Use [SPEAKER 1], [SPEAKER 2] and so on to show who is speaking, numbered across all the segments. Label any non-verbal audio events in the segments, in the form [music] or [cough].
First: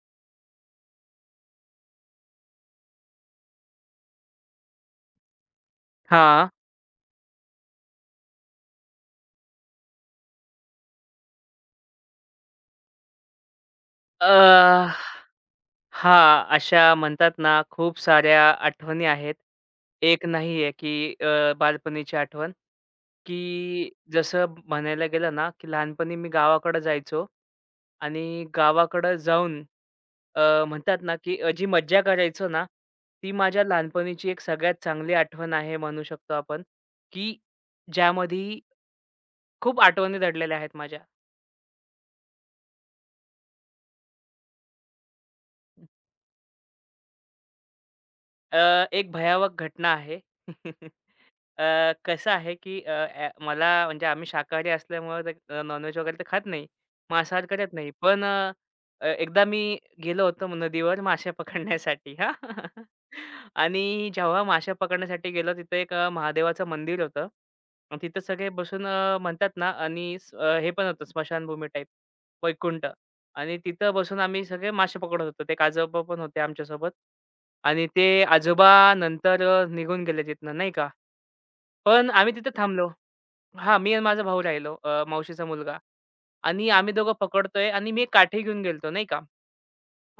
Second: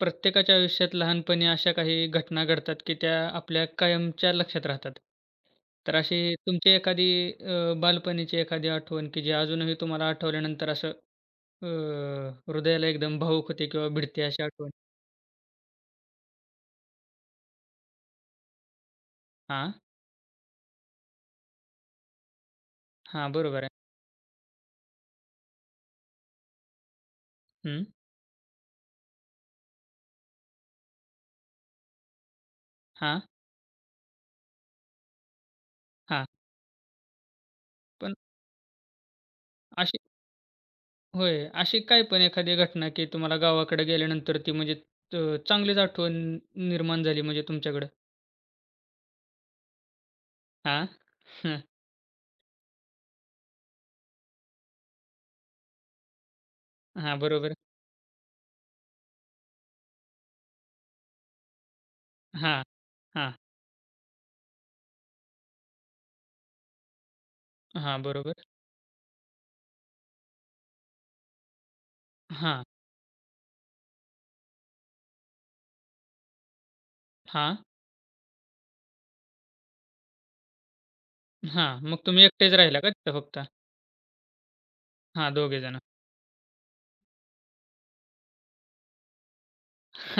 [SPEAKER 1] प्रत्येकाच्या आयुष्यात लहानपणी अशा काही घटना घडतात, की त्या आपल्या कायमच्या लक्षात राहतात. तर अशी
[SPEAKER 2] हां.
[SPEAKER 1] तुमची एखादी बालपणीची एखादी आठवण, की जी अजूनही तुम्हाला आठवल्यानंतर असं अ, हृदयाला एकदम भावूक होते किंवा भिडते
[SPEAKER 2] अ,
[SPEAKER 1] अशी आठवण?
[SPEAKER 2] हां, अशा म्हणतात ना, खूप साऱ्या आठवणी आहेत.
[SPEAKER 1] हां,
[SPEAKER 2] एक नाही आहे, की बालपणीची आठवण,
[SPEAKER 1] हां, बरोबर आहे.
[SPEAKER 2] की जसं म्हणायला गेलं ना, की लहानपणी मी गावाकडं जायचो
[SPEAKER 1] हं,
[SPEAKER 2] आणि गावाकडं जाऊन म्हणतात ना, की जी मज्जा करायचो ना,
[SPEAKER 1] हां,
[SPEAKER 2] ती माझ्या लहानपणीची एक सगळ्यात चांगली आठवण आहे म्हणू
[SPEAKER 1] हां.
[SPEAKER 2] शकतो आपण, की
[SPEAKER 1] पण
[SPEAKER 2] ज्यामध्ये खूप
[SPEAKER 1] अशी
[SPEAKER 2] आठवणी दडलेल्या आहेत माझ्या.
[SPEAKER 1] होय, अशी काय पण एखादी घटना, की तुम्हाला गावाकडे गेल्यानंतर ती म्हणजे अ, चांगलीच आठवण निर्माण झाली म्हणजे तुमच्याकडं?
[SPEAKER 2] एक भयावक घटना आहे.
[SPEAKER 1] हां,
[SPEAKER 2] [laughs]
[SPEAKER 1] हं,
[SPEAKER 2] कसं आहे की अ, अ, मला म्हणजे आम्ही शाकाहारी असल्यामुळं ते नॉनव्हेज वगैरे तर खात नाही.
[SPEAKER 1] हां,
[SPEAKER 2] मांसाहार
[SPEAKER 1] बरोबर.
[SPEAKER 2] करत नाही. पण अ, अ, एकदा मी गेलो होतो नदीवर मासे पकडण्यासाठी हां.
[SPEAKER 1] हां,
[SPEAKER 2] [laughs]
[SPEAKER 1] हां,
[SPEAKER 2] आणि जेव्हा मासे पकडण्यासाठी गेलो तिथे एक महादेवाचं मंदिर होतं. अन्
[SPEAKER 1] हां,
[SPEAKER 2] तिथं सगळे
[SPEAKER 1] बरोबर.
[SPEAKER 2] बसून म्हणतात ना आणि हे पण होतं स्मशानभूमी टाईप
[SPEAKER 1] हां,
[SPEAKER 2] वैकुंठ. आणि तिथं बसून आम्ही सगळे मासे पकडत होतो. ते आजोबा पण होते आमच्यासोबत
[SPEAKER 1] हां.
[SPEAKER 2] आणि ते आजोबा नंतर निघून गेले तिथनं नाही का.
[SPEAKER 1] हां, मग
[SPEAKER 2] पण
[SPEAKER 1] तुम्ही
[SPEAKER 2] आम्ही तिथे
[SPEAKER 1] एकटेच राहिला
[SPEAKER 2] थांबलो.
[SPEAKER 1] का तिथं फक्त?
[SPEAKER 2] हां, मी आणि माझा भाऊ राहिलो
[SPEAKER 1] हां,
[SPEAKER 2] मावशीचा
[SPEAKER 1] दोघे
[SPEAKER 2] मुलगा
[SPEAKER 1] जण.
[SPEAKER 2] आणि आम्ही दोघं पकडतोय आणि मी एक काठी घेऊन गेलतो नाही का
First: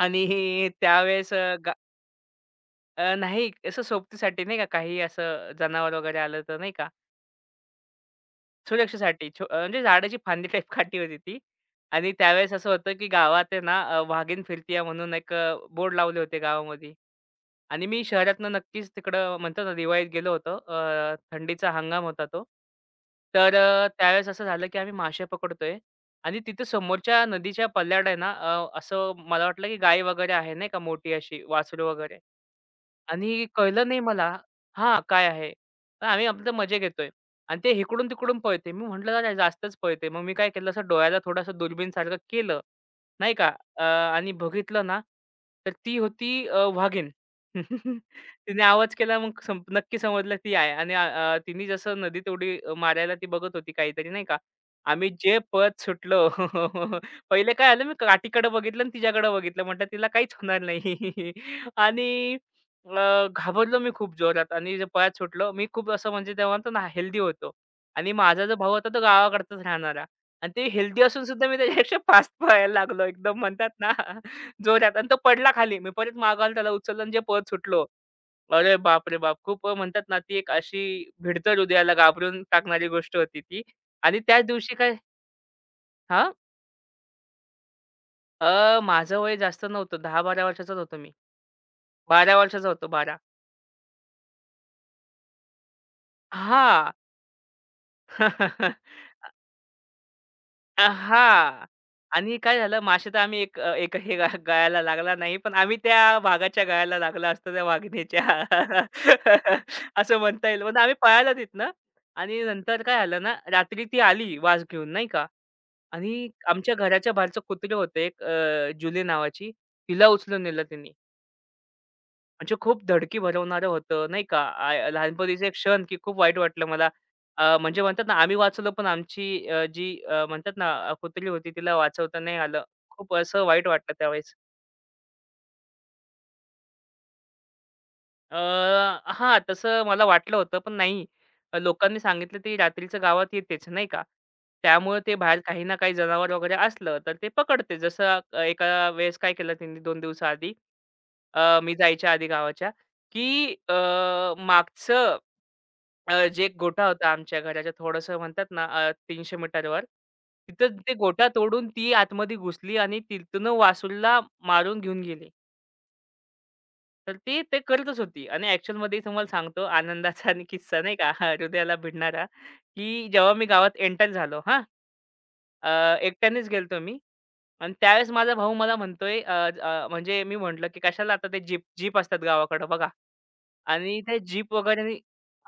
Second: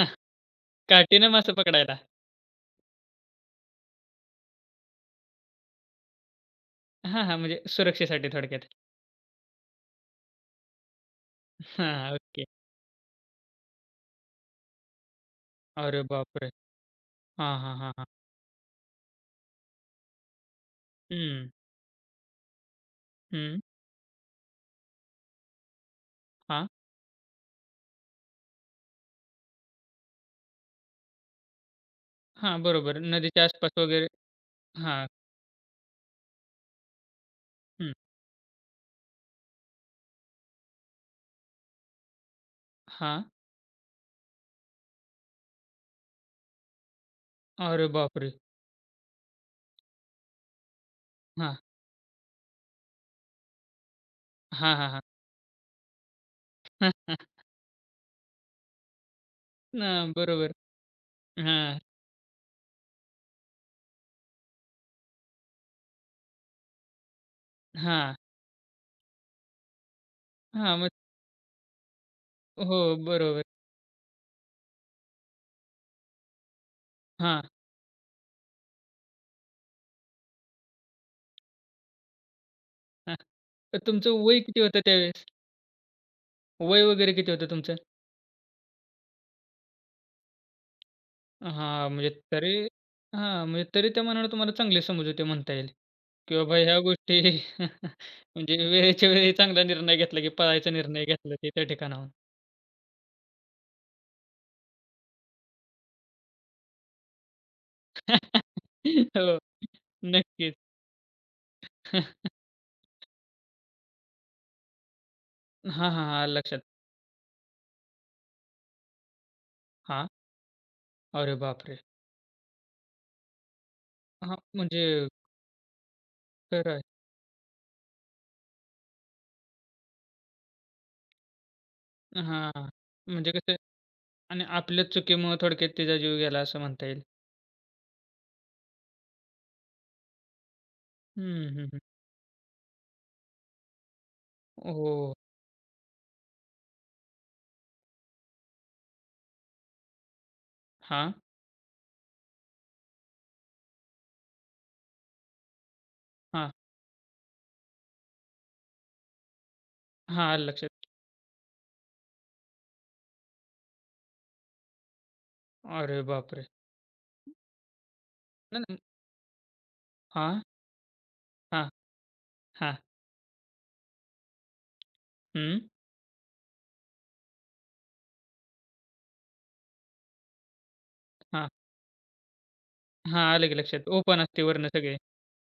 [SPEAKER 2] आणि [laughs]
[SPEAKER 1] काठीनं
[SPEAKER 2] त्यावेळेस
[SPEAKER 1] मासे पकडायला?
[SPEAKER 2] नाही असं सोबतीसाठी नाही का, काही असं जनावर वगैरे आलं तर नाही का,
[SPEAKER 1] हां, हां, म्हणजे सुरक्षेसाठी थोडक्यात.
[SPEAKER 2] सुरक्षेसाठी म्हणजे झाडाची फांदी टाईप [laughs] काठी होती ती आणि
[SPEAKER 1] हां, ओके.
[SPEAKER 2] त्यावेळेस असं होतं, की गावात आहे ना वाघीण फिरतीये म्हणून एक बोर्ड
[SPEAKER 1] अरे
[SPEAKER 2] लावले होते
[SPEAKER 1] बापरे!
[SPEAKER 2] गावामध्ये.
[SPEAKER 1] हां, हां,
[SPEAKER 2] आणि
[SPEAKER 1] हां,
[SPEAKER 2] मी
[SPEAKER 1] हां.
[SPEAKER 2] शहरातनं नक्कीच तिकडं म्हणतात ना, दिवाळीत गेलो होतो.
[SPEAKER 1] हं,
[SPEAKER 2] थंडीचा हंगाम होता तो. तर
[SPEAKER 1] हं.
[SPEAKER 2] त्यावेळेस असं झालं, की आम्ही मासे पकडतोय आणि तिथे
[SPEAKER 1] हां,
[SPEAKER 2] समोरच्या नदीच्या पल्याड आहे ना, असं मला वाटलं, की गाय वगैरे आहे नाही का मोठी अशी वासरू वगैरे.
[SPEAKER 1] हां, बरोबर.
[SPEAKER 2] आणि
[SPEAKER 1] नदीच्या आसपास
[SPEAKER 2] कळलं नाही
[SPEAKER 1] वगैरे
[SPEAKER 2] मला हां,
[SPEAKER 1] हां,
[SPEAKER 2] काय आहे? तर आम्ही आपले मजे घेतोय आणि ते
[SPEAKER 1] हं.
[SPEAKER 2] इकडून-तिकडून पळते. मी म्हटलं, "अरे, जास्तच पळते." मग मी काय केलं, असं डोळ्याला थोडंसं दुर्बीनसारखं केलं,
[SPEAKER 1] हां.
[SPEAKER 2] नाही का? आणि बघितलं ना, तर ती होती वाघीण.
[SPEAKER 1] अरे
[SPEAKER 2] [laughs]
[SPEAKER 1] बापरे!
[SPEAKER 2] तिने आवाज केला, मग नक्की समजलं ती आहे आणि अ, अ,
[SPEAKER 1] हां,
[SPEAKER 2] तिने जसं नदीत उडी मारायला ती बघत होती काहीतरी, नाही का?
[SPEAKER 1] हां, हां, हां.
[SPEAKER 2] आम्ही जे पळत सुटलो. [laughs]
[SPEAKER 1] [laughs]
[SPEAKER 2] पहिले काय झालं, मी काठीकडे बघितलं आणि तिच्याकडे बघितलं. म्हटलं, "तिला
[SPEAKER 1] हां,
[SPEAKER 2] काहीच
[SPEAKER 1] बरोबर.
[SPEAKER 2] होणार नाही." [laughs]
[SPEAKER 1] हां,
[SPEAKER 2] आणि घाबरलो मी खूप जोरात आणि जे पळत सुटलो. मी खूप असं म्हणजे तेव्हा म्हणतो ना हेल्दी होतो आणि
[SPEAKER 1] हां,
[SPEAKER 2] माझा जो भाऊ होता तो गावाकडचाच राहणारा आणि ते
[SPEAKER 1] हां, मग
[SPEAKER 2] हेल्दी असून सुद्धा मी त्याच्यापेक्षा फास्ट पळायला
[SPEAKER 1] हो,
[SPEAKER 2] लागलो. एकदम
[SPEAKER 1] बरोबर.
[SPEAKER 2] म्हणतात ना [laughs] जोरात आणि तो पडला खाली. मी परत मागायला त्याला उचललं आणि जे
[SPEAKER 1] हां,
[SPEAKER 2] पळत सुटलो. अरे बापरे बाप! खूप म्हणतात ना ती एक अशी भिडतं हृदयाला घाबरून टाकणारी गोष्ट
[SPEAKER 1] हां.
[SPEAKER 2] होती ती
[SPEAKER 1] तर
[SPEAKER 2] आणि
[SPEAKER 1] तुमचं वय
[SPEAKER 2] त्याच
[SPEAKER 1] किती
[SPEAKER 2] दिवशी
[SPEAKER 1] होतं
[SPEAKER 2] काय
[SPEAKER 1] त्यावेळेस?
[SPEAKER 2] हां,
[SPEAKER 1] वय वगैरे किती होतं तुमचं?
[SPEAKER 2] माझं वय जास्त नव्हतं. 10-12 वर्षाचाच होतो मी.
[SPEAKER 1] हां, म्हणजे
[SPEAKER 2] 12
[SPEAKER 1] तरी
[SPEAKER 2] वर्षाचा होतो 12.
[SPEAKER 1] हां, म्हणजे तरी त्या मनाला तुम्हाला चांगली समज होती म्हणता येईल, की बाबा ह्या
[SPEAKER 2] हां.
[SPEAKER 1] गोष्टी [laughs] म्हणजे
[SPEAKER 2] [laughs]
[SPEAKER 1] वेळेच्या वेळी चांगला निर्णय घेतला, की पळायचा निर्णय घेतला ते त्या
[SPEAKER 2] हां.
[SPEAKER 1] ठिकाणाहून.
[SPEAKER 2] आणि काय झालं मासे तर आम्ही एकही गळाला लागला नाही. पण आम्ही त्या वाघाच्या गळाला लागला असतो त्या
[SPEAKER 1] [laughs]
[SPEAKER 2] वाघिणीच्या.
[SPEAKER 1] हो,
[SPEAKER 2] [laughs] असं म्हणता
[SPEAKER 1] नक्कीच.
[SPEAKER 2] येईल. पण आम्ही पळालो तिथनं
[SPEAKER 1] [laughs]
[SPEAKER 2] आणि नंतर काय झालं ना, रात्री ती आली वास घेऊन नाही का
[SPEAKER 1] हां, हां,
[SPEAKER 2] आणि
[SPEAKER 1] हां, लक्षात.
[SPEAKER 2] आमच्या घराच्या बाहेरचं कुत्रे होते एक जुली नावाची, तिला
[SPEAKER 1] हां,
[SPEAKER 2] उचलून नेलं तिनी.
[SPEAKER 1] अरे बापरे!
[SPEAKER 2] म्हणजे खूप धडकी भरवणारं होतं, नाही
[SPEAKER 1] हां,
[SPEAKER 2] का?
[SPEAKER 1] म्हणजे
[SPEAKER 2] आ लहानपणीचे एक क्षण, की खूप वाईट वाटलं
[SPEAKER 1] खरं आहे.
[SPEAKER 2] मला. म्हणजे म्हणतात ना, आम्ही वाचलो, पण आमची जी म्हणतात ना, कुत्री होती, तिला वाचवता नाही आलं.
[SPEAKER 1] हां,
[SPEAKER 2] खूप
[SPEAKER 1] म्हणजे
[SPEAKER 2] असं
[SPEAKER 1] कसं
[SPEAKER 2] वाईट वाटलं त्यावेळेस.
[SPEAKER 1] आणि आपल्याच चुकीमुळं थोडक्यात तिचा जीव गेला असं म्हणता येईल.
[SPEAKER 2] अ, हां, तसं मला वाटलं होतं, पण नाही.
[SPEAKER 1] हं,
[SPEAKER 2] अं,
[SPEAKER 1] हं, हं.
[SPEAKER 2] लोकांनी सांगितलं, "ती रात्रीचं गावात येतेच," नाही का?
[SPEAKER 1] हो.
[SPEAKER 2] त्यामुळे ते बाहेर काही ना काही जनावर वगैरे असलं, तर ते पकडते. जसं एका वेळेस काय केलं त्यांनी 2 दिवसाआधी,
[SPEAKER 1] हां,
[SPEAKER 2] मी जायच्या आधी गावाच्या, की मागचं जे
[SPEAKER 1] हां,
[SPEAKER 2] एक गोठा होता आमच्या घराच्या थोडंसं म्हणतात ना 300 मीटरवर.
[SPEAKER 1] हां, लक्षात.
[SPEAKER 2] तिथं ते गोठा तोडून ती आतमध्ये घुसली आणि तिथून वासूला मारून घेऊन गेली.
[SPEAKER 1] अरे बापरे!
[SPEAKER 2] तर ती ते करतच होती आणि
[SPEAKER 1] नाही, नाही.
[SPEAKER 2] ॲक्चुअलमध्ये तुम्हाला सांगतो आनंदाचा
[SPEAKER 1] हां,
[SPEAKER 2] आणि किस्सा नाही का [laughs] हा
[SPEAKER 1] हां,
[SPEAKER 2] हृदयाला भिडणारा,
[SPEAKER 1] हां.
[SPEAKER 2] की जेव्हा मी गावात एंटर झालो हां.
[SPEAKER 1] हं.
[SPEAKER 2] अ, एकट्यानेच गेलतो मी आणि त्यावेळेस माझा भाऊ मला म्हणतोय अ, अ, म्हणजे मी म्हटलं, की "कशाला आता ते जीप जीप असतात गावाकडं बघा."
[SPEAKER 1] हां, आलं की लक्षात.
[SPEAKER 2] आणि त्या
[SPEAKER 1] ओपन असते
[SPEAKER 2] जीप
[SPEAKER 1] वरनं सगळे.
[SPEAKER 2] वगैरेनी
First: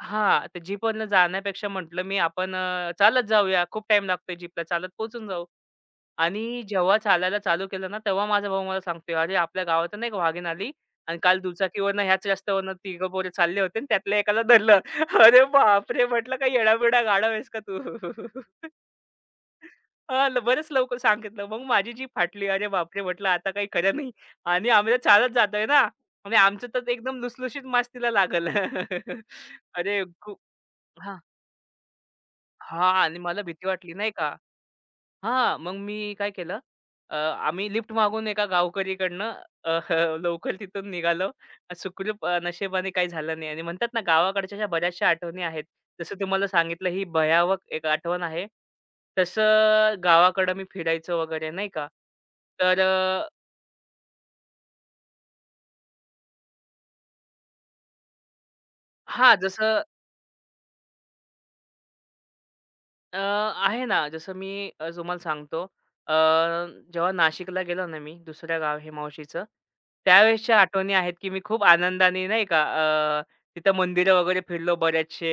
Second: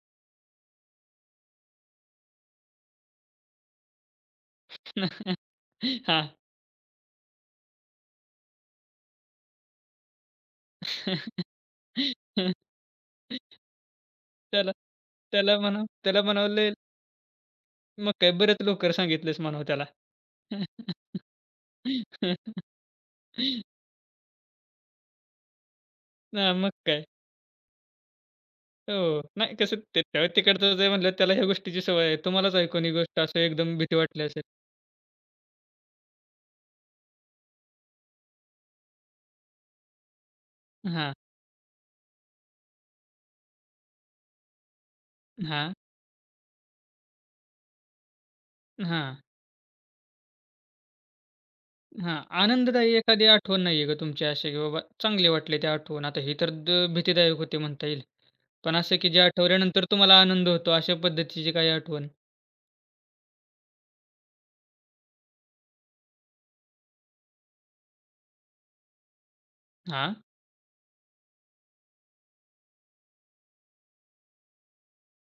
[SPEAKER 2] हां, त्या जीपवरनं जाण्यापेक्षा म्हटलं मी आपण चालत जाऊया. खूप टाईम लागतोय जीपला, चालत पोहचून जाऊ.
[SPEAKER 1] [laughs] हां.
[SPEAKER 2] आणि जेव्हा चालायला चालू केलं ना, तेव्हा माझा भाऊ मला सांगतोय, "अरे, आपल्या गावातून नाही का वाघीण आली आणि काल दुचाकीवरनं ह्याच
[SPEAKER 1] [laughs]
[SPEAKER 2] रस्त्यावरनं तिघं पोरं चालले होते आणि त्यातल्या एकाला
[SPEAKER 1] त्याला
[SPEAKER 2] धरलं." [laughs] अरे
[SPEAKER 1] त्याला म्हणा
[SPEAKER 2] बापरे!
[SPEAKER 1] त्याला
[SPEAKER 2] म्हटलं, "काय
[SPEAKER 1] म्हणावले
[SPEAKER 2] येडा गाढव आहेस का तू?"
[SPEAKER 1] मग काय बरंच
[SPEAKER 2] [laughs]
[SPEAKER 1] लवकर सांगितलंस म्हणावं त्याला.
[SPEAKER 2] अ, ल बरेच लवकर सांगितलं. मग माझी जीभ फाटली.
[SPEAKER 1] [laughs]
[SPEAKER 2] अरे बापरे! म्हटलं आता काही खरं नाही आणि आम्ही तर चालत जातोय ना आणि
[SPEAKER 1] हां,
[SPEAKER 2] आमचं
[SPEAKER 1] मग
[SPEAKER 2] तर
[SPEAKER 1] काय.
[SPEAKER 2] एकदम लुसलुशीत मास्तीला लागलं.
[SPEAKER 1] हो.
[SPEAKER 2] [laughs]
[SPEAKER 1] नाही कसं
[SPEAKER 2] अरे
[SPEAKER 1] ते त्या
[SPEAKER 2] खूप
[SPEAKER 1] तिकडचं जे म्हणलं
[SPEAKER 2] हां,
[SPEAKER 1] त्याला ह्या गोष्टीची सवय आहे. तुम्हालाच ऐकून ही
[SPEAKER 2] हां आणि
[SPEAKER 1] गोष्ट असं
[SPEAKER 2] मला भीती
[SPEAKER 1] एकदम
[SPEAKER 2] वाटली
[SPEAKER 1] भीती
[SPEAKER 2] नाही
[SPEAKER 1] वाटली
[SPEAKER 2] का?
[SPEAKER 1] असेल.
[SPEAKER 2] हां, मग मी काय केलं आम्ही लिफ्ट मागून एका गावकरीकडनं अ, [laughs] लवकर तिथून
[SPEAKER 1] हां,
[SPEAKER 2] निघालो. सुखरूप नशिबाने काही झालं नाही आणि म्हणतात ना, गावाकडच्या ज्या बऱ्याचशा आठवणी आहेत.
[SPEAKER 1] हां,
[SPEAKER 2] जसं तुम्हाला सांगितलं ही भयावह एक आठवण आहे.
[SPEAKER 1] हां,
[SPEAKER 2] तसं गावाकडं मी फिरायचो वगैरे नाही का.
[SPEAKER 1] हां.
[SPEAKER 2] तर
[SPEAKER 1] आनंददायी एखादी आठवण नाहीये का तुमची अशी, की बाबा चांगली वाटली ती आठवण? आता ही तर द भीतीदायक होती म्हणता येईल. पण असं की जे
[SPEAKER 2] हां, जसं
[SPEAKER 1] आठवल्यानंतर तुम्हाला आनंद होतो अशा पद्धतीची काही आठवण?
[SPEAKER 2] आहे ना, जसं मी तुम्हाला सांगतो. अ, जेव्हा नाशिकला गेलो ना मी, दुसऱ्या गाव हे मावशीचं.
[SPEAKER 1] हां.
[SPEAKER 2] त्यावेळेसच्या आठवणी आहेत, की मी खूप आनंदाने नाही का तिथं मंदिरं वगैरे फिरलो बरेचसे,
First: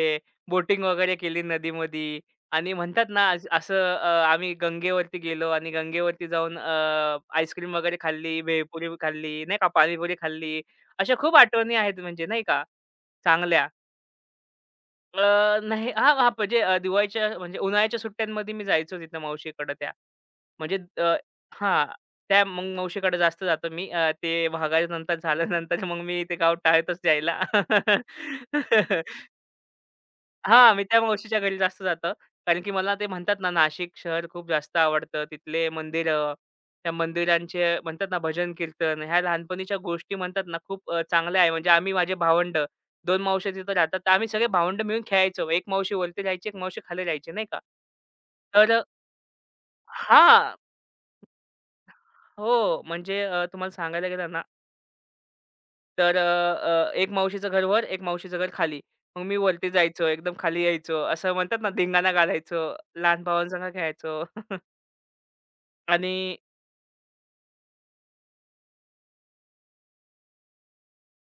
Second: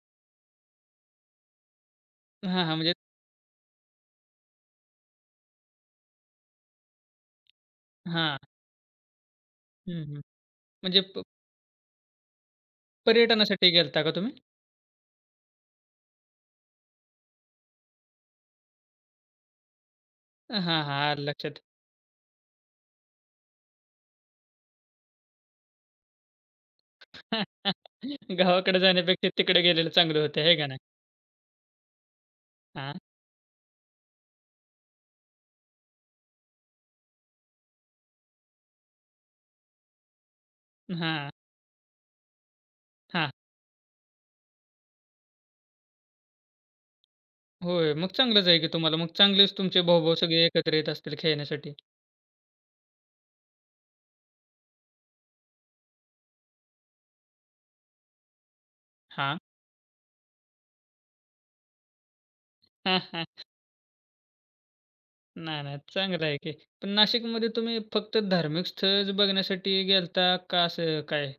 [SPEAKER 2] बोटिंग वगैरे केली नदीमध्ये
[SPEAKER 1] हां,
[SPEAKER 2] आणि
[SPEAKER 1] हां. म्हणजे
[SPEAKER 2] म्हणतात ना, असं आम्ही गंगेवरती गेलो आणि गंगेवरती जाऊन आईस्क्रीम वगैरे
[SPEAKER 1] हां.
[SPEAKER 2] खाल्ली, भेळपुरी खाल्ली, नाही का,
[SPEAKER 1] हं,
[SPEAKER 2] पाणीपुरी
[SPEAKER 1] हं.
[SPEAKER 2] खाल्ली.
[SPEAKER 1] म्हणजे
[SPEAKER 2] अशा
[SPEAKER 1] प
[SPEAKER 2] खूप आठवणी आहेत म्हणजे नाही का, चांगल्या.
[SPEAKER 1] पर्यटनासाठी गेलता का तुम्ही?
[SPEAKER 2] अ, नाही. हां, हां. म्हणजे दिवाळीच्या म्हणजे उन्हाळ्याच्या सुट्ट्यांमध्ये मी जायचो तिथं मावशीकडं त्या.
[SPEAKER 1] हां,
[SPEAKER 2] म्हणजे
[SPEAKER 1] हां. आलं लक्षात.
[SPEAKER 2] हां. त्या मग मावशीकडे जास्त जातो मी. ते भागायनंतर झाल्यानंतर मग मी ते गाव टाळतच जायला.
[SPEAKER 1] [laughs] गावाकडे
[SPEAKER 2] [laughs]
[SPEAKER 1] जाण्यापेक्षा तिकडे गेलेलं चांगलं होतं, आहे का
[SPEAKER 2] हां,
[SPEAKER 1] नाही?
[SPEAKER 2] मी त्या मावशीच्या घरी जास्त जातं. कारण की मला
[SPEAKER 1] हां,
[SPEAKER 2] ते म्हणतात ना, नाशिक शहर खूप जास्त आवडतं. तिथले मंदिरं, त्या मंदिरांचे म्हणतात ना, भजन कीर्तन ह्या लहानपणीच्या गोष्टी म्हणतात ना, खूप
[SPEAKER 1] हां,
[SPEAKER 2] चांगल्या आहे. म्हणजे आम्ही माझे भावंड 2
[SPEAKER 1] हां.
[SPEAKER 2] मावश्या तिथं राहतात. तर आम्ही सगळे भावंड मिळून खेळायचो. एक मावशी वरती राहायची, एक मावशी खाली राहायची नाही का.
[SPEAKER 1] होय. मग चांगलंच आहे की
[SPEAKER 2] तर
[SPEAKER 1] तुम्हाला. मग चांगलेच तुमचे भाऊ-भाऊ सगळे एकत्र येत असतील खेळण्यासाठी.
[SPEAKER 2] हो, म्हणजे तुम्हाला सांगायला गेलं ना, तर अ, अ, एक मावशीचं घर वर, एक मावशीचं घर खाली. मग मी
[SPEAKER 1] हां.
[SPEAKER 2] वरती जायचो, एकदम खाली यायचो. असं म्हणतात ना, धिंगाणा घालायचो, लहान
[SPEAKER 1] [laughs]
[SPEAKER 2] भावांसंग खेळायचो.
[SPEAKER 1] नाही, नाही.
[SPEAKER 2] आणि
[SPEAKER 1] चांगलं आहे की. पण नाशिकमध्ये तुम्ही फक्त धार्मिक स्थळच बघण्यासाठी गेलता का असं काय?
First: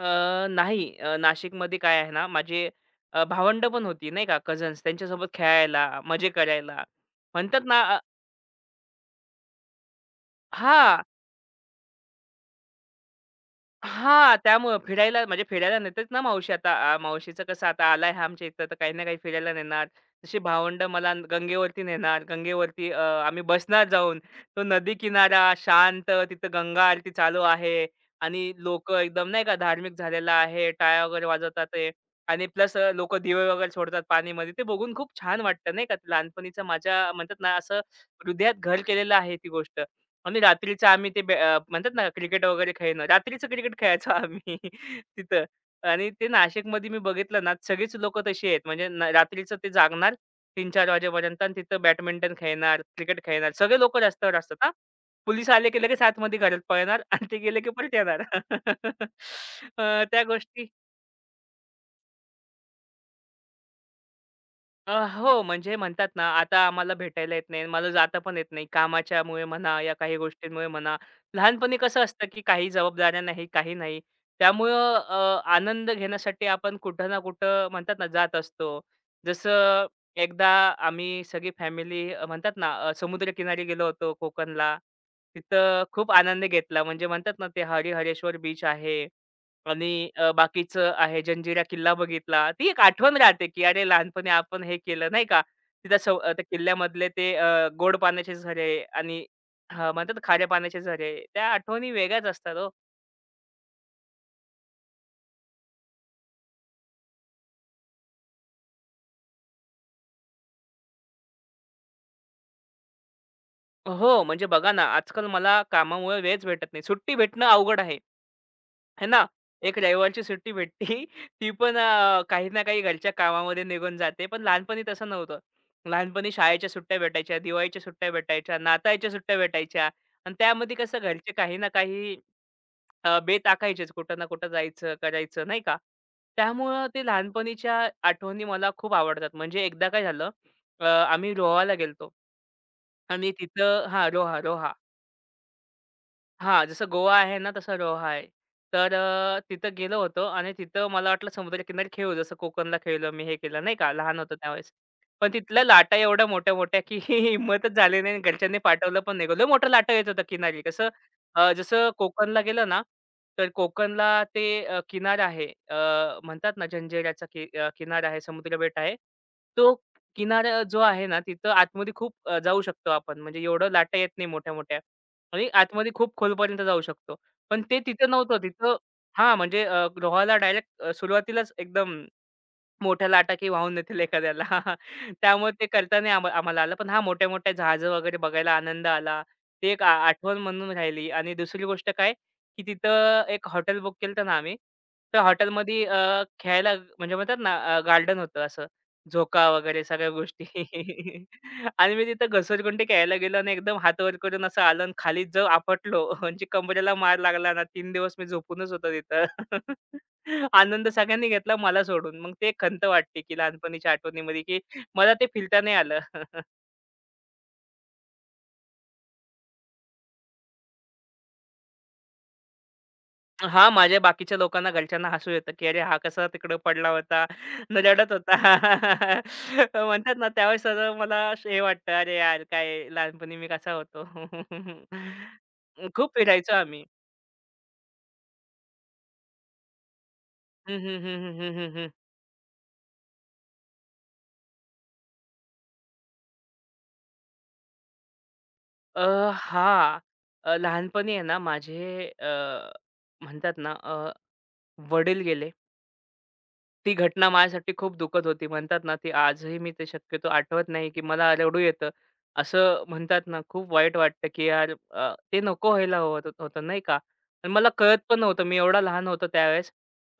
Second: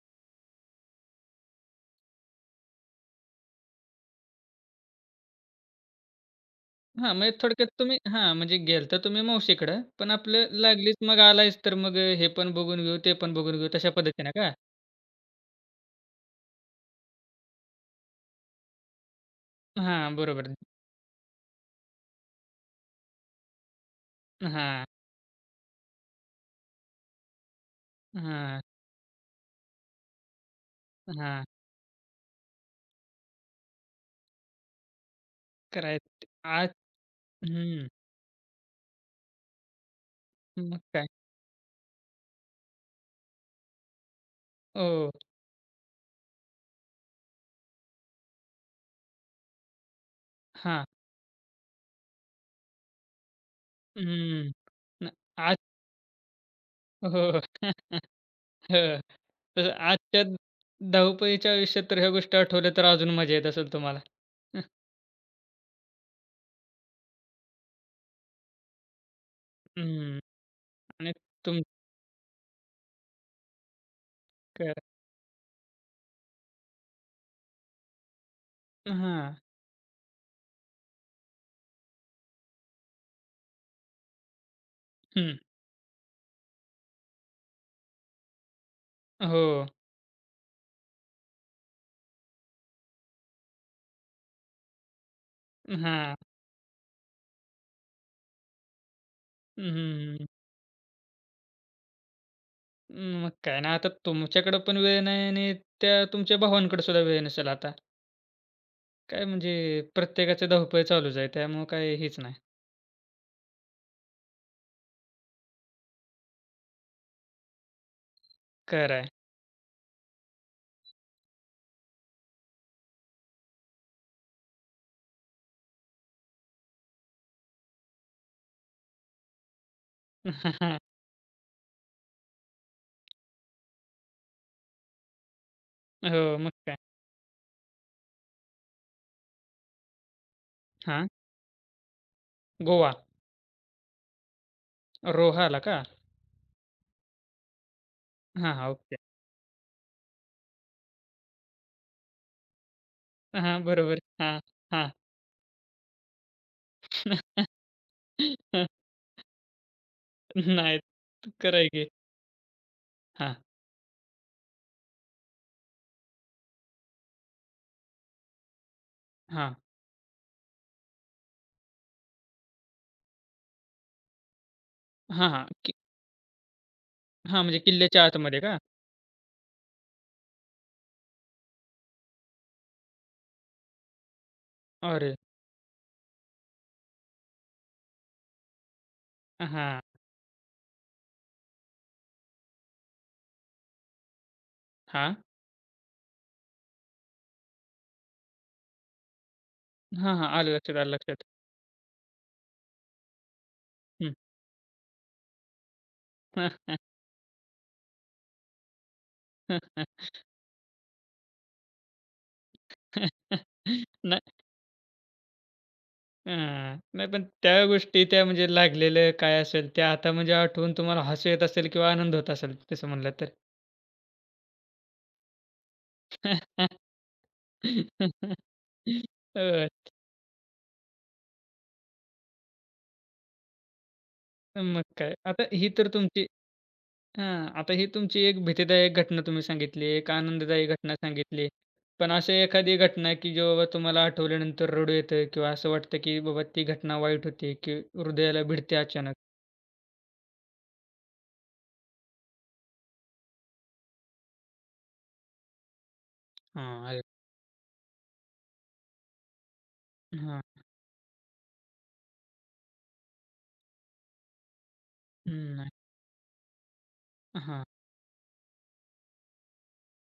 [SPEAKER 2] अ, नाही नाशिकमध्ये काय आहे ना, माझे भावंड पण होती नाही का, कझन्स त्यांच्यासोबत खेळायला, मजे करायला
[SPEAKER 1] हां, म्हणजे
[SPEAKER 2] म्हणतात
[SPEAKER 1] थोडक्यात
[SPEAKER 2] ना
[SPEAKER 1] तुम्ही हां, म्हणजे गेलता तुम्ही मावशीकडं, पण आपलं
[SPEAKER 2] हां,
[SPEAKER 1] लागलीच मग आलायच तर मग हे पण बघून घेऊ, ते पण बघून घेऊ तशा पद्धतीनं
[SPEAKER 2] हां,
[SPEAKER 1] का?
[SPEAKER 2] त्यामुळं फिरायला म्हणजे फिरायला नेतेच ना मावशी आता. आ, मावशीचं कसं आता आलाय हा आमच्या इथं, तर काही ना काही फिरायला नेणार.
[SPEAKER 1] हां,
[SPEAKER 2] तशी
[SPEAKER 1] बरोबर.
[SPEAKER 2] भावंडं मला गंगेवरती नेणार. गंगेवरती आम्ही बसणार जाऊन. तो
[SPEAKER 1] हां,
[SPEAKER 2] नदी किनारा शांत, तिथं गंगा आरती चालू आहे आणि
[SPEAKER 1] हां,
[SPEAKER 2] लोकं एकदम नाही का धार्मिक झालेला आहे. टाळ्या वगैरे
[SPEAKER 1] हां.
[SPEAKER 2] वाजवतात आहे आणि प्लस लोकं दिवे वगैरे सोडतात पाणीमध्ये. ते बघून खूप छान वाटतं नाही का. ते
[SPEAKER 1] करायचं
[SPEAKER 2] लहानपणीचं
[SPEAKER 1] आज
[SPEAKER 2] माझ्या म्हणतात ना, असं
[SPEAKER 1] हं.
[SPEAKER 2] हृदयात घर केलेलं आहे ती गोष्ट. आणि
[SPEAKER 1] मग
[SPEAKER 2] रात्रीचं
[SPEAKER 1] काय?
[SPEAKER 2] आम्ही ते म्हणतात ना क्रिकेट वगैरे खेळणं. रात्रीचं क्रिकेट खेळायचो आम्ही [laughs]
[SPEAKER 1] हो.
[SPEAKER 2] तिथं आणि ते नाशिकमध्ये मी बघितलं ना, सगळीच लोकं तशी आहेत. म्हणजे रात्रीचं ते जागणार
[SPEAKER 1] हां.
[SPEAKER 2] 3-4 वाजेपर्यंत आणि तिथं बॅडमिंटन खेळणार, क्रिकेट खेळणार. सगळे लोकं रस्त्यावर
[SPEAKER 1] हं.
[SPEAKER 2] असतात हां.
[SPEAKER 1] न
[SPEAKER 2] पोलीस
[SPEAKER 1] आज
[SPEAKER 2] आले की लगेच आतमध्ये घरात पळणार आणि ते
[SPEAKER 1] हो.
[SPEAKER 2] गेले की परत येणार.
[SPEAKER 1] हो.
[SPEAKER 2] [laughs]
[SPEAKER 1] [laughs] तर
[SPEAKER 2] अ, त्या
[SPEAKER 1] आजच्या
[SPEAKER 2] गोष्टी
[SPEAKER 1] धावपळीच्या आयुष्यात तर ह्या गोष्टी आठवल्या तर अजून मजा येत असेल तुम्हाला.
[SPEAKER 2] हो, म्हणजे म्हणतात ना, आता आम्हाला भेटायला येत नाही आणि मला जाता पण येत नाही. कामाच्यामुळे म्हणा या काही
[SPEAKER 1] हं.
[SPEAKER 2] गोष्टींमुळे म्हणा.
[SPEAKER 1] आणि तुमचं
[SPEAKER 2] लहानपणी कसं असतं, की काही जबाबदाऱ्या नाही, काही नाही. त्यामुळं आनंद घेण्यासाठी आपण कुठं ना कुठं म्हणतात ना, जात असतो.
[SPEAKER 1] हां.
[SPEAKER 2] जसं एकदा आम्ही सगळी फॅमिली म्हणतात ना, समुद्रकिनारी गेलो होतो कोकणला.
[SPEAKER 1] हं.
[SPEAKER 2] तिथं खूप आनंद घेतला. म्हणजे म्हणतात ना, ते हरिहरेश्वर बीच आहे.
[SPEAKER 1] हो.
[SPEAKER 2] आणि बाकीचं आहे जंजिरा किल्ला बघितला. ती एक आठवण राहते, की अरे लहानपणी आपण हे केलं नाही का. तिथं
[SPEAKER 1] हां.
[SPEAKER 2] त्या किल्ल्यामधले ते गोड पाण्याचे झरे आणि हां, म्हणतात
[SPEAKER 1] हं.
[SPEAKER 2] ना खाऱ्या पाण्याचे झरे. त्या आठवणी वेगळ्याच असतात हो.
[SPEAKER 1] मग काय ना, आता तुमच्याकडे पण वेळ नाही आणि त्या तुमच्या भावांकडे सुद्धा वेळ नसेल आता. काय म्हणजे प्रत्येकाचं धावपळ चालूच आहे. त्यामुळं काय हेच नाही.
[SPEAKER 2] हो, म्हणजे बघा ना, आजकाल मला कामामुळे वेळच भेटत नाही. सुट्टी भेटणं अवघड आहे.
[SPEAKER 1] खरं
[SPEAKER 2] है
[SPEAKER 1] आहे.
[SPEAKER 2] ना? एक रविवारची सुट्टी भेटती. [laughs] ती पण काही ना काही घरच्या कामामध्ये निघून जाते. पण लहानपणी तसं नव्हतं. लहानपणी शाळेच्या सुट्ट्या भेटायच्या, दिवाळीच्या सुट्ट्या भेटायच्या, नाताळच्या सुट्ट्या भेटायच्या आणि त्यामध्ये
[SPEAKER 1] [laughs]
[SPEAKER 2] कसं घरचे काही ना काही बेत आखायचेच. कुठं ना कुठं जायचं, करायचं नाही का?
[SPEAKER 1] हो, मग काय.
[SPEAKER 2] त्यामुळं ते लहानपणीच्या आठवणी मला खूप आवडतात. म्हणजे एकदा काय झालं
[SPEAKER 1] हां,
[SPEAKER 2] आम्ही रोहाला गेलो
[SPEAKER 1] गोवा,
[SPEAKER 2] आणि तिथं हां, रोहा.
[SPEAKER 1] रोहाला का?
[SPEAKER 2] हां, जसं गोवा आहे ना, तसं रोहा आहे.
[SPEAKER 1] हां, हां,
[SPEAKER 2] तर
[SPEAKER 1] ओके.
[SPEAKER 2] तिथं गेलो होतो आणि तिथं मला वाटलं समुद्रकिनारी खेळू, जसं कोकणला खेळलो मी, हे
[SPEAKER 1] हां,
[SPEAKER 2] केलं नाही का,
[SPEAKER 1] बरोबर.
[SPEAKER 2] लहान होतो
[SPEAKER 1] हां,
[SPEAKER 2] त्यावेळेस.
[SPEAKER 1] हां.
[SPEAKER 2] पण तिथल्या लाटा एवढ्या मोठ्या-मोठ्या की [laughs] हिंमतच झाली नाही आणि घरच्यांनी
[SPEAKER 1] [laughs]
[SPEAKER 2] पाठवलं पण नाही. लय मोठं लाटा येत होतं किनारी.
[SPEAKER 1] नाही,
[SPEAKER 2] कसं
[SPEAKER 1] खरं आहे की.
[SPEAKER 2] जसं कोकणला गेलं ना,
[SPEAKER 1] हां,
[SPEAKER 2] तर कोकणला ते किनारा आहे म्हणतात ना जंजिऱ्याचा किनारा आहे, समुद्रबेट आहे.
[SPEAKER 1] हां,
[SPEAKER 2] तो किनारा जो आहे ना, तिथं आतमध्ये खूप जाऊ शकतो आपण. म्हणजे एवढं लाटा येत नाही मोठ्या-मोठ्या.
[SPEAKER 1] हां, हां.
[SPEAKER 2] आणि
[SPEAKER 1] की
[SPEAKER 2] आतमध्ये खूप खोलपर्यंत जाऊ शकतो.
[SPEAKER 1] हां, म्हणजे
[SPEAKER 2] पण ते
[SPEAKER 1] किल्ल्याच्या
[SPEAKER 2] तिथं नव्हतं.
[SPEAKER 1] आतमध्ये का?
[SPEAKER 2] तिथं हां, म्हणजे रोहाला डायरेक्ट सुरुवातीलाच एकदम मोठ्या लाटाकी वाहून नेतील एखाद्याला. [laughs]
[SPEAKER 1] अरे!
[SPEAKER 2] त्यामुळे ते करता नाही आम्हाला आलं. पण हां, मोठ्या-मोठ्या जहाज़ वगैरे बघायला आनंद आला.
[SPEAKER 1] हां,
[SPEAKER 2] ते
[SPEAKER 1] हां,
[SPEAKER 2] एक आठवण म्हणून राहिली आणि दुसरी गोष्ट काय, की तिथं एक हॉटेल बुक केलं होतं ना आम्ही. त्या हॉटेलमध्ये खेळायला म्हणजे म्हणतात ना गार्डन होतं असं. झोका वगैरे सगळ्या
[SPEAKER 1] हां, हां.
[SPEAKER 2] गोष्टी.
[SPEAKER 1] आलं लक्षात, आलं लक्षात.
[SPEAKER 2] [laughs] आणि मी तिथं घसरगुंडी खेळायला गेलो आणि एकदम हात
[SPEAKER 1] हं.
[SPEAKER 2] वर करून असं आलो आणि खाली जो आपटलो [laughs] म्हणजे कंबरेला मार लागला ना 3 दिवस मी झोपूनच होतो तिथं. [laughs] आनंद सगळ्यांनी घेतला मला सोडून. मग ते खंत वाटते, की
[SPEAKER 1] [laughs]
[SPEAKER 2] लहानपणीच्या
[SPEAKER 1] नाही,
[SPEAKER 2] आठवणीमध्ये, की मला ते फिरता नाही आलं. [laughs]
[SPEAKER 1] हां. नाही पण त्या गोष्टी त्या म्हणजे लागलेलं काय असेल त्या आता म्हणजे आठवून तुम्हाला हसू येत असेल किंवा आनंद होत असेल तसं म्हणलं तर.
[SPEAKER 2] हां, माझ्या बाकीच्या लोकांना घरच्यांना हसू येतं, की "अरे, हा कसा तिकडं पडला होता, न रडत होता."
[SPEAKER 1] [laughs] होय.
[SPEAKER 2] [laughs] म्हणतात ना, त्यावेळेस सगळं मला असं हे वाटतं, "अरे यार, काय लहानपणी मी कसा होतो."
[SPEAKER 1] मग काय. आता ही तर
[SPEAKER 2] [laughs] खूप
[SPEAKER 1] तुमची
[SPEAKER 2] फिरायचो आम्ही.
[SPEAKER 1] हां. आता ही तुमची एक भीतीदायक घटना तुम्ही सांगितली, एक आनंददायी
[SPEAKER 2] हं,
[SPEAKER 1] घटना
[SPEAKER 2] हं, हं, हं,
[SPEAKER 1] सांगितली.
[SPEAKER 2] हं, हं, हं.
[SPEAKER 1] पण अशी एखादी घटना की जी बाबा तुम्हाला आठवल्यानंतर रडू येतं किंवा असं वाटतं की बाबा ती घटना वाईट होती की हृदयाला भिडते
[SPEAKER 2] अ,
[SPEAKER 1] अचानक?
[SPEAKER 2] हां, लहानपणी आहे ना, माझे म्हणतात ना, वडील गेले.
[SPEAKER 1] हां.
[SPEAKER 2] ती
[SPEAKER 1] अरे
[SPEAKER 2] घटना माझ्यासाठी खूप दुखत होती. म्हणतात ना, ती आजही मी ते शक्यतो
[SPEAKER 1] हां.
[SPEAKER 2] आठवत नाही, की मला रडू येतं. असं म्हणतात ना, खूप वाईट वाटतं, की यार ते
[SPEAKER 1] हं,
[SPEAKER 2] नको
[SPEAKER 1] नाही.
[SPEAKER 2] व्हायला होत होतं नाही का?
[SPEAKER 1] हां,
[SPEAKER 2] आणि
[SPEAKER 1] हां.
[SPEAKER 2] मला कळत पण नव्हतं. मी एवढा लहान होतो त्यावेळेस.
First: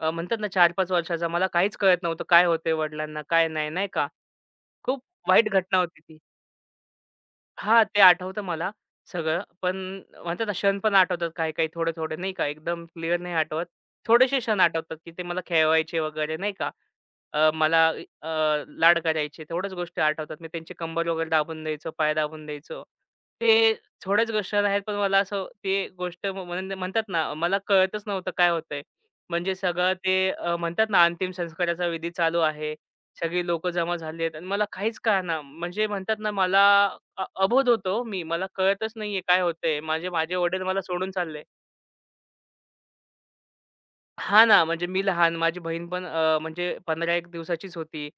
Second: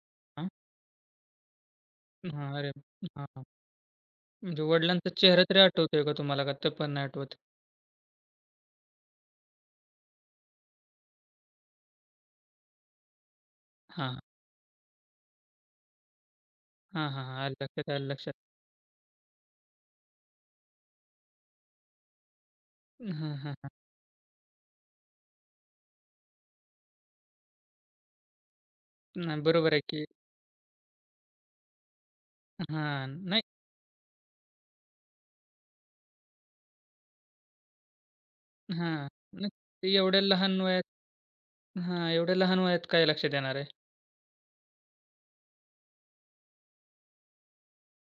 [SPEAKER 2] म्हणतात ना 4-5 वर्षाचा. मला काहीच कळत नव्हतं. काय
[SPEAKER 1] हां. अरे
[SPEAKER 2] होतंय वडिलांना,
[SPEAKER 1] हां.
[SPEAKER 2] काय नाही, नाही का?
[SPEAKER 1] म्हणजे
[SPEAKER 2] खूप
[SPEAKER 1] वडिलांचा चेहरा
[SPEAKER 2] वाईट
[SPEAKER 1] तरी
[SPEAKER 2] घटना होती
[SPEAKER 1] आठवतोय का
[SPEAKER 2] ती.
[SPEAKER 1] तुम्हाला? का ते पण नाही आठवत?
[SPEAKER 2] हां, ते आठवतं मला सगळं. पण म्हणतात ना, क्षण पण आठवतात काही-काही थोडे-थोडे नाही का? एकदम क्लिअर नाही आठवत.
[SPEAKER 1] हां.
[SPEAKER 2] थोडेसे क्षण आठवतात, की ते मला खेळवायचे वगैरे नाही का?
[SPEAKER 1] हां, हां, हां.
[SPEAKER 2] अ,
[SPEAKER 1] आलं लक्षात,
[SPEAKER 2] मला इ
[SPEAKER 1] आलं
[SPEAKER 2] अ,
[SPEAKER 1] लक्षात.
[SPEAKER 2] लाड करायचे. तेवढ्याच गोष्टी आठवतात. मी त्यांची कंबर वगैरे दाबून द्यायचो, पाय दाबून द्यायचो.
[SPEAKER 1] हां, हां, हां.
[SPEAKER 2] ते थोड्याच गोष्टी आहेत, पण मला असं ते गोष्ट म म्हण म्हणतात ना, मला कळतच नव्हतं काय होतंय.
[SPEAKER 1] नाही
[SPEAKER 2] म्हणजे
[SPEAKER 1] बरोबर आहे
[SPEAKER 2] सगळं
[SPEAKER 1] की
[SPEAKER 2] ते म्हणतात ना, अंतिम संस्काराचा विधी चालू आहे.
[SPEAKER 1] हां. नाही
[SPEAKER 2] सगळी लोकं जमा झाली आहेत आणि मला काहीच कळेना. म्हणजे म्हणतात ना, मला अबोध होतो मी. मला कळतच
[SPEAKER 1] हां.
[SPEAKER 2] नाहीये काय
[SPEAKER 1] नाही
[SPEAKER 2] होतंय.
[SPEAKER 1] ते
[SPEAKER 2] माझे
[SPEAKER 1] एवढ्या
[SPEAKER 2] माझे
[SPEAKER 1] लहान
[SPEAKER 2] वडील मला
[SPEAKER 1] वयात
[SPEAKER 2] सोडून चालले.
[SPEAKER 1] हां, एवढ्या लहान वयात काय लक्षात येणार आहे?
[SPEAKER 2] हां ना, म्हणजे मी लहान, माझी बहीण पण म्हणजे 15-1 दिवसाचीच होती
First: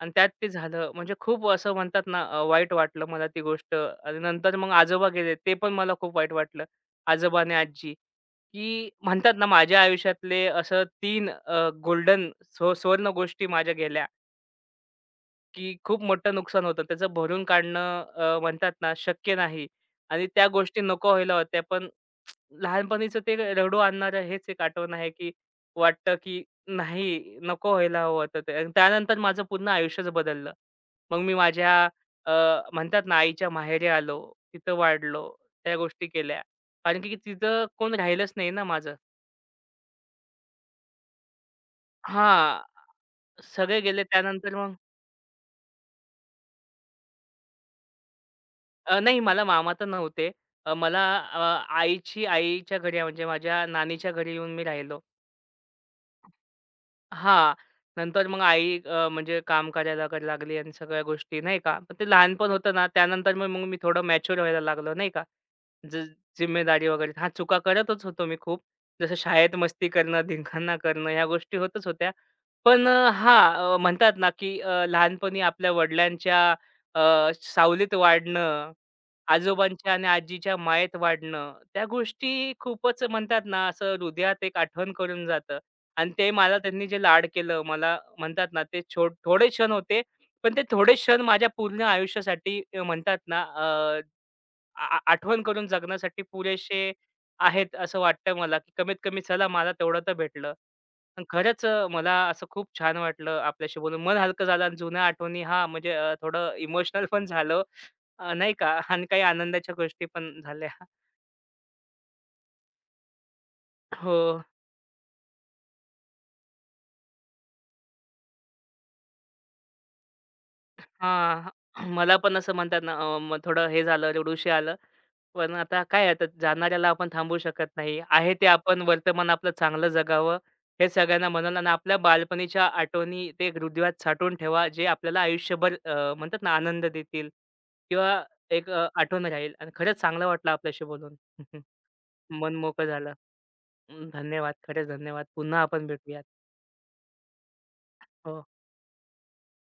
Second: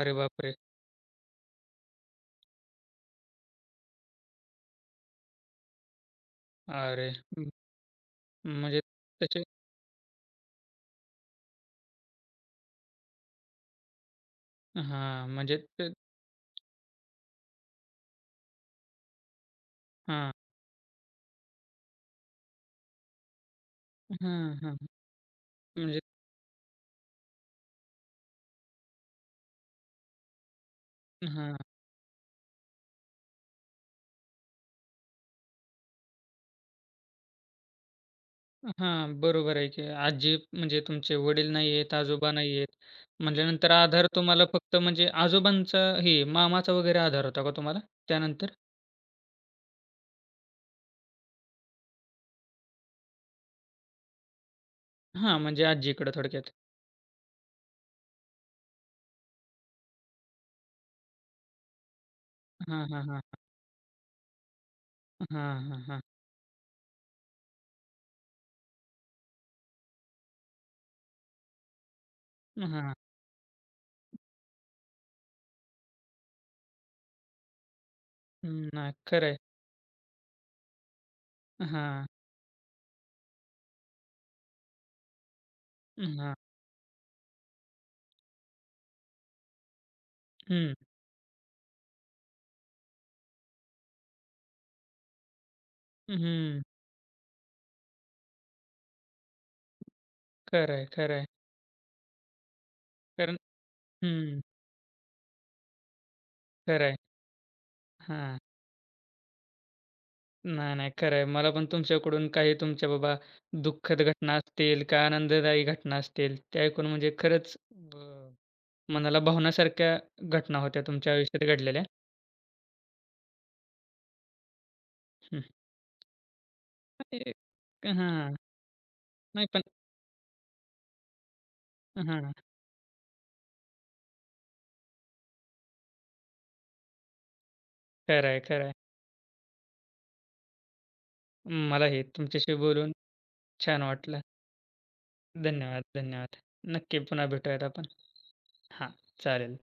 [SPEAKER 2] आणि त्यात ते
[SPEAKER 1] बापरे!
[SPEAKER 2] झालं. म्हणजे खूप असं म्हणतात ना, वाईट वाटलं मला ती गोष्ट आणि नंतर मग आजोबा गेले. ते पण मला खूप वाईट वाटलं.
[SPEAKER 1] अरे!
[SPEAKER 2] आजोबा
[SPEAKER 1] हं,
[SPEAKER 2] आणि आजी,
[SPEAKER 1] म्हणजे
[SPEAKER 2] की म्हणतात
[SPEAKER 1] त्याचे
[SPEAKER 2] ना, माझ्या आयुष्यातले असं 3 गोल्डन सुवर्ण गोष्टी माझ्या गेल्या,
[SPEAKER 1] हां, म्हणजे
[SPEAKER 2] की
[SPEAKER 1] ते
[SPEAKER 2] खूप मोठं नुकसान होतं. त्याचं भरून काढणं म्हणतात ना, शक्य नाही आणि
[SPEAKER 1] हां.
[SPEAKER 2] त्या गोष्टी नको व्हायला होत्या. पण लहानपणीचं ते रडू आणणारं हेच
[SPEAKER 1] हां,
[SPEAKER 2] एक
[SPEAKER 1] हां.
[SPEAKER 2] आठवण आहे, की
[SPEAKER 1] म्हणजे
[SPEAKER 2] वाटतं, की नाही, नको व्हायला हवं होतं ते. आणि त्यानंतर माझं पूर्ण आयुष्यच बदललं. मग मी
[SPEAKER 1] हां.
[SPEAKER 2] माझ्या अ, म्हणतात ना, आईच्या माहेरी आलो, तिथं वाढलो, त्या गोष्टी केल्या. कारण की तिथं कोण राहिलंच नाही ना माझं.
[SPEAKER 1] हां, बरोबर आहे की आजी म्हणजे तुमचे वडील नाही आहेत, आजोबा नाही
[SPEAKER 2] हां,
[SPEAKER 1] आहेत. म्हटल्यानंतर
[SPEAKER 2] सगळे गेले.
[SPEAKER 1] आधार तुम्हाला
[SPEAKER 2] त्यानंतर मग
[SPEAKER 1] फक्त म्हणजे आजोबांचा हे मामाचा वगैरे आधार होता का तुम्हाला? त्यानंतर?
[SPEAKER 2] नाही, मला मामा तर नव्हते. अ, मला अ, आईची आईच्या घरी म्हणजे माझ्या नानीच्या घरी येऊन मी राहिलो.
[SPEAKER 1] हां, म्हणजे आजीकडं थोडक्यात.
[SPEAKER 2] हां. नंतर मग आई म्हणजे काम करायला कर लागली आणि सगळ्या गोष्टी नाही का. पण ते लहानपण होतं
[SPEAKER 1] हां,
[SPEAKER 2] ना,
[SPEAKER 1] हां, हां.
[SPEAKER 2] त्यानंतर मग मग मी थोडं मॅच्युअर व्हायला लागलो नाही का.
[SPEAKER 1] हां, हां,
[SPEAKER 2] ज
[SPEAKER 1] हां.
[SPEAKER 2] जिम्मेदारी वगैरे. हां, चुका करतच होतो मी खूप. जसं शाळेत मस्ती करणं, धिंगाणा करणं ह्या गोष्टी होतच होत्या. पण
[SPEAKER 1] हां.
[SPEAKER 2] म्हणतात ना, की लहानपणी आपल्या वडिलांच्या अ, सावलीत वाढणं,
[SPEAKER 1] नाही खरं आहे.
[SPEAKER 2] आजोबांच्या आणि आजीच्या मायेत वाढणं, त्या
[SPEAKER 1] हां.
[SPEAKER 2] गोष्टी खूपच म्हणतात ना, असं हृदयात एक आठवण करून जातं. आणि ते
[SPEAKER 1] हां.
[SPEAKER 2] मला त्यांनी जे लाड केलं, मला म्हणतात ना, ते थोडे क्षण होते. पण ते
[SPEAKER 1] हं.
[SPEAKER 2] थोडे क्षण माझ्या पूर्ण आयुष्यासाठी म्हणतात ना, आ आ आठवण करून जगण्यासाठी
[SPEAKER 1] हं.
[SPEAKER 2] पुरेसे आहेत असं वाटतं मला, की कमीत कमी चला मला तेवढं तर भेटलं.
[SPEAKER 1] खरं आहे, खरं
[SPEAKER 2] पण
[SPEAKER 1] आहे.
[SPEAKER 2] खरंच मला असं खूप छान
[SPEAKER 1] कारण
[SPEAKER 2] वाटलं आपल्याशी बोलून. मन
[SPEAKER 1] हं.
[SPEAKER 2] हलकं झालं आणि जुन्या आठवणी हां, म्हणजे थोडं
[SPEAKER 1] खरं आहे.
[SPEAKER 2] इमोशनल पण झालो,
[SPEAKER 1] हां.
[SPEAKER 2] नाही का आणि काही आनंदाच्या गोष्टी पण झाल्या.
[SPEAKER 1] नाही, नाही खरं आहे. मला पण तुमच्याकडून काही तुमच्या बाबा दुःखद
[SPEAKER 2] हो.
[SPEAKER 1] घटना असतील का आनंददायी घटना असतील, ते ऐकून म्हणजे खरंच अ मनाला भावण्यासारख्या घटना होत्या तुमच्या आयुष्यात
[SPEAKER 2] हां.
[SPEAKER 1] घडलेल्या?
[SPEAKER 2] [clears throat] मला पण असं म्हणतात ना, मग थोडं हे झालं, रडूशी आलं.
[SPEAKER 1] हं.
[SPEAKER 2] पण आता काय आता जाणाऱ्याला आपण
[SPEAKER 1] एक
[SPEAKER 2] थांबवू शकत नाही. आहे
[SPEAKER 1] हां.
[SPEAKER 2] ते आपण वर्तमान
[SPEAKER 1] नाही
[SPEAKER 2] आपलं
[SPEAKER 1] पण
[SPEAKER 2] चांगलं जगावं, हे सगळ्यांना म्हणाल आणि आपल्या
[SPEAKER 1] हां.
[SPEAKER 2] बालपणीच्या आठवणी ते एक हृदयात साठवून ठेवा, जे आपल्याला आयुष्यभर म्हणतात ना आनंद देतील किंवा
[SPEAKER 1] खरं आहे, खरं
[SPEAKER 2] एक
[SPEAKER 1] आहे.
[SPEAKER 2] आठवण राहील आणि खरंच चांगलं वाटलं आपल्याशी बोलून. [laughs]
[SPEAKER 1] मलाही तुमच्याशी
[SPEAKER 2] मन मोकळं
[SPEAKER 1] बोलून
[SPEAKER 2] झालं.
[SPEAKER 1] छान
[SPEAKER 2] अं,
[SPEAKER 1] वाटलं.
[SPEAKER 2] धन्यवाद. खरंच धन्यवाद. पुन्हा
[SPEAKER 1] धन्यवाद,
[SPEAKER 2] आपण भेटूयात.
[SPEAKER 1] धन्यवाद. नक्की पुन्हा भेटूयात आपण.
[SPEAKER 2] हो.
[SPEAKER 1] हां, चालेल.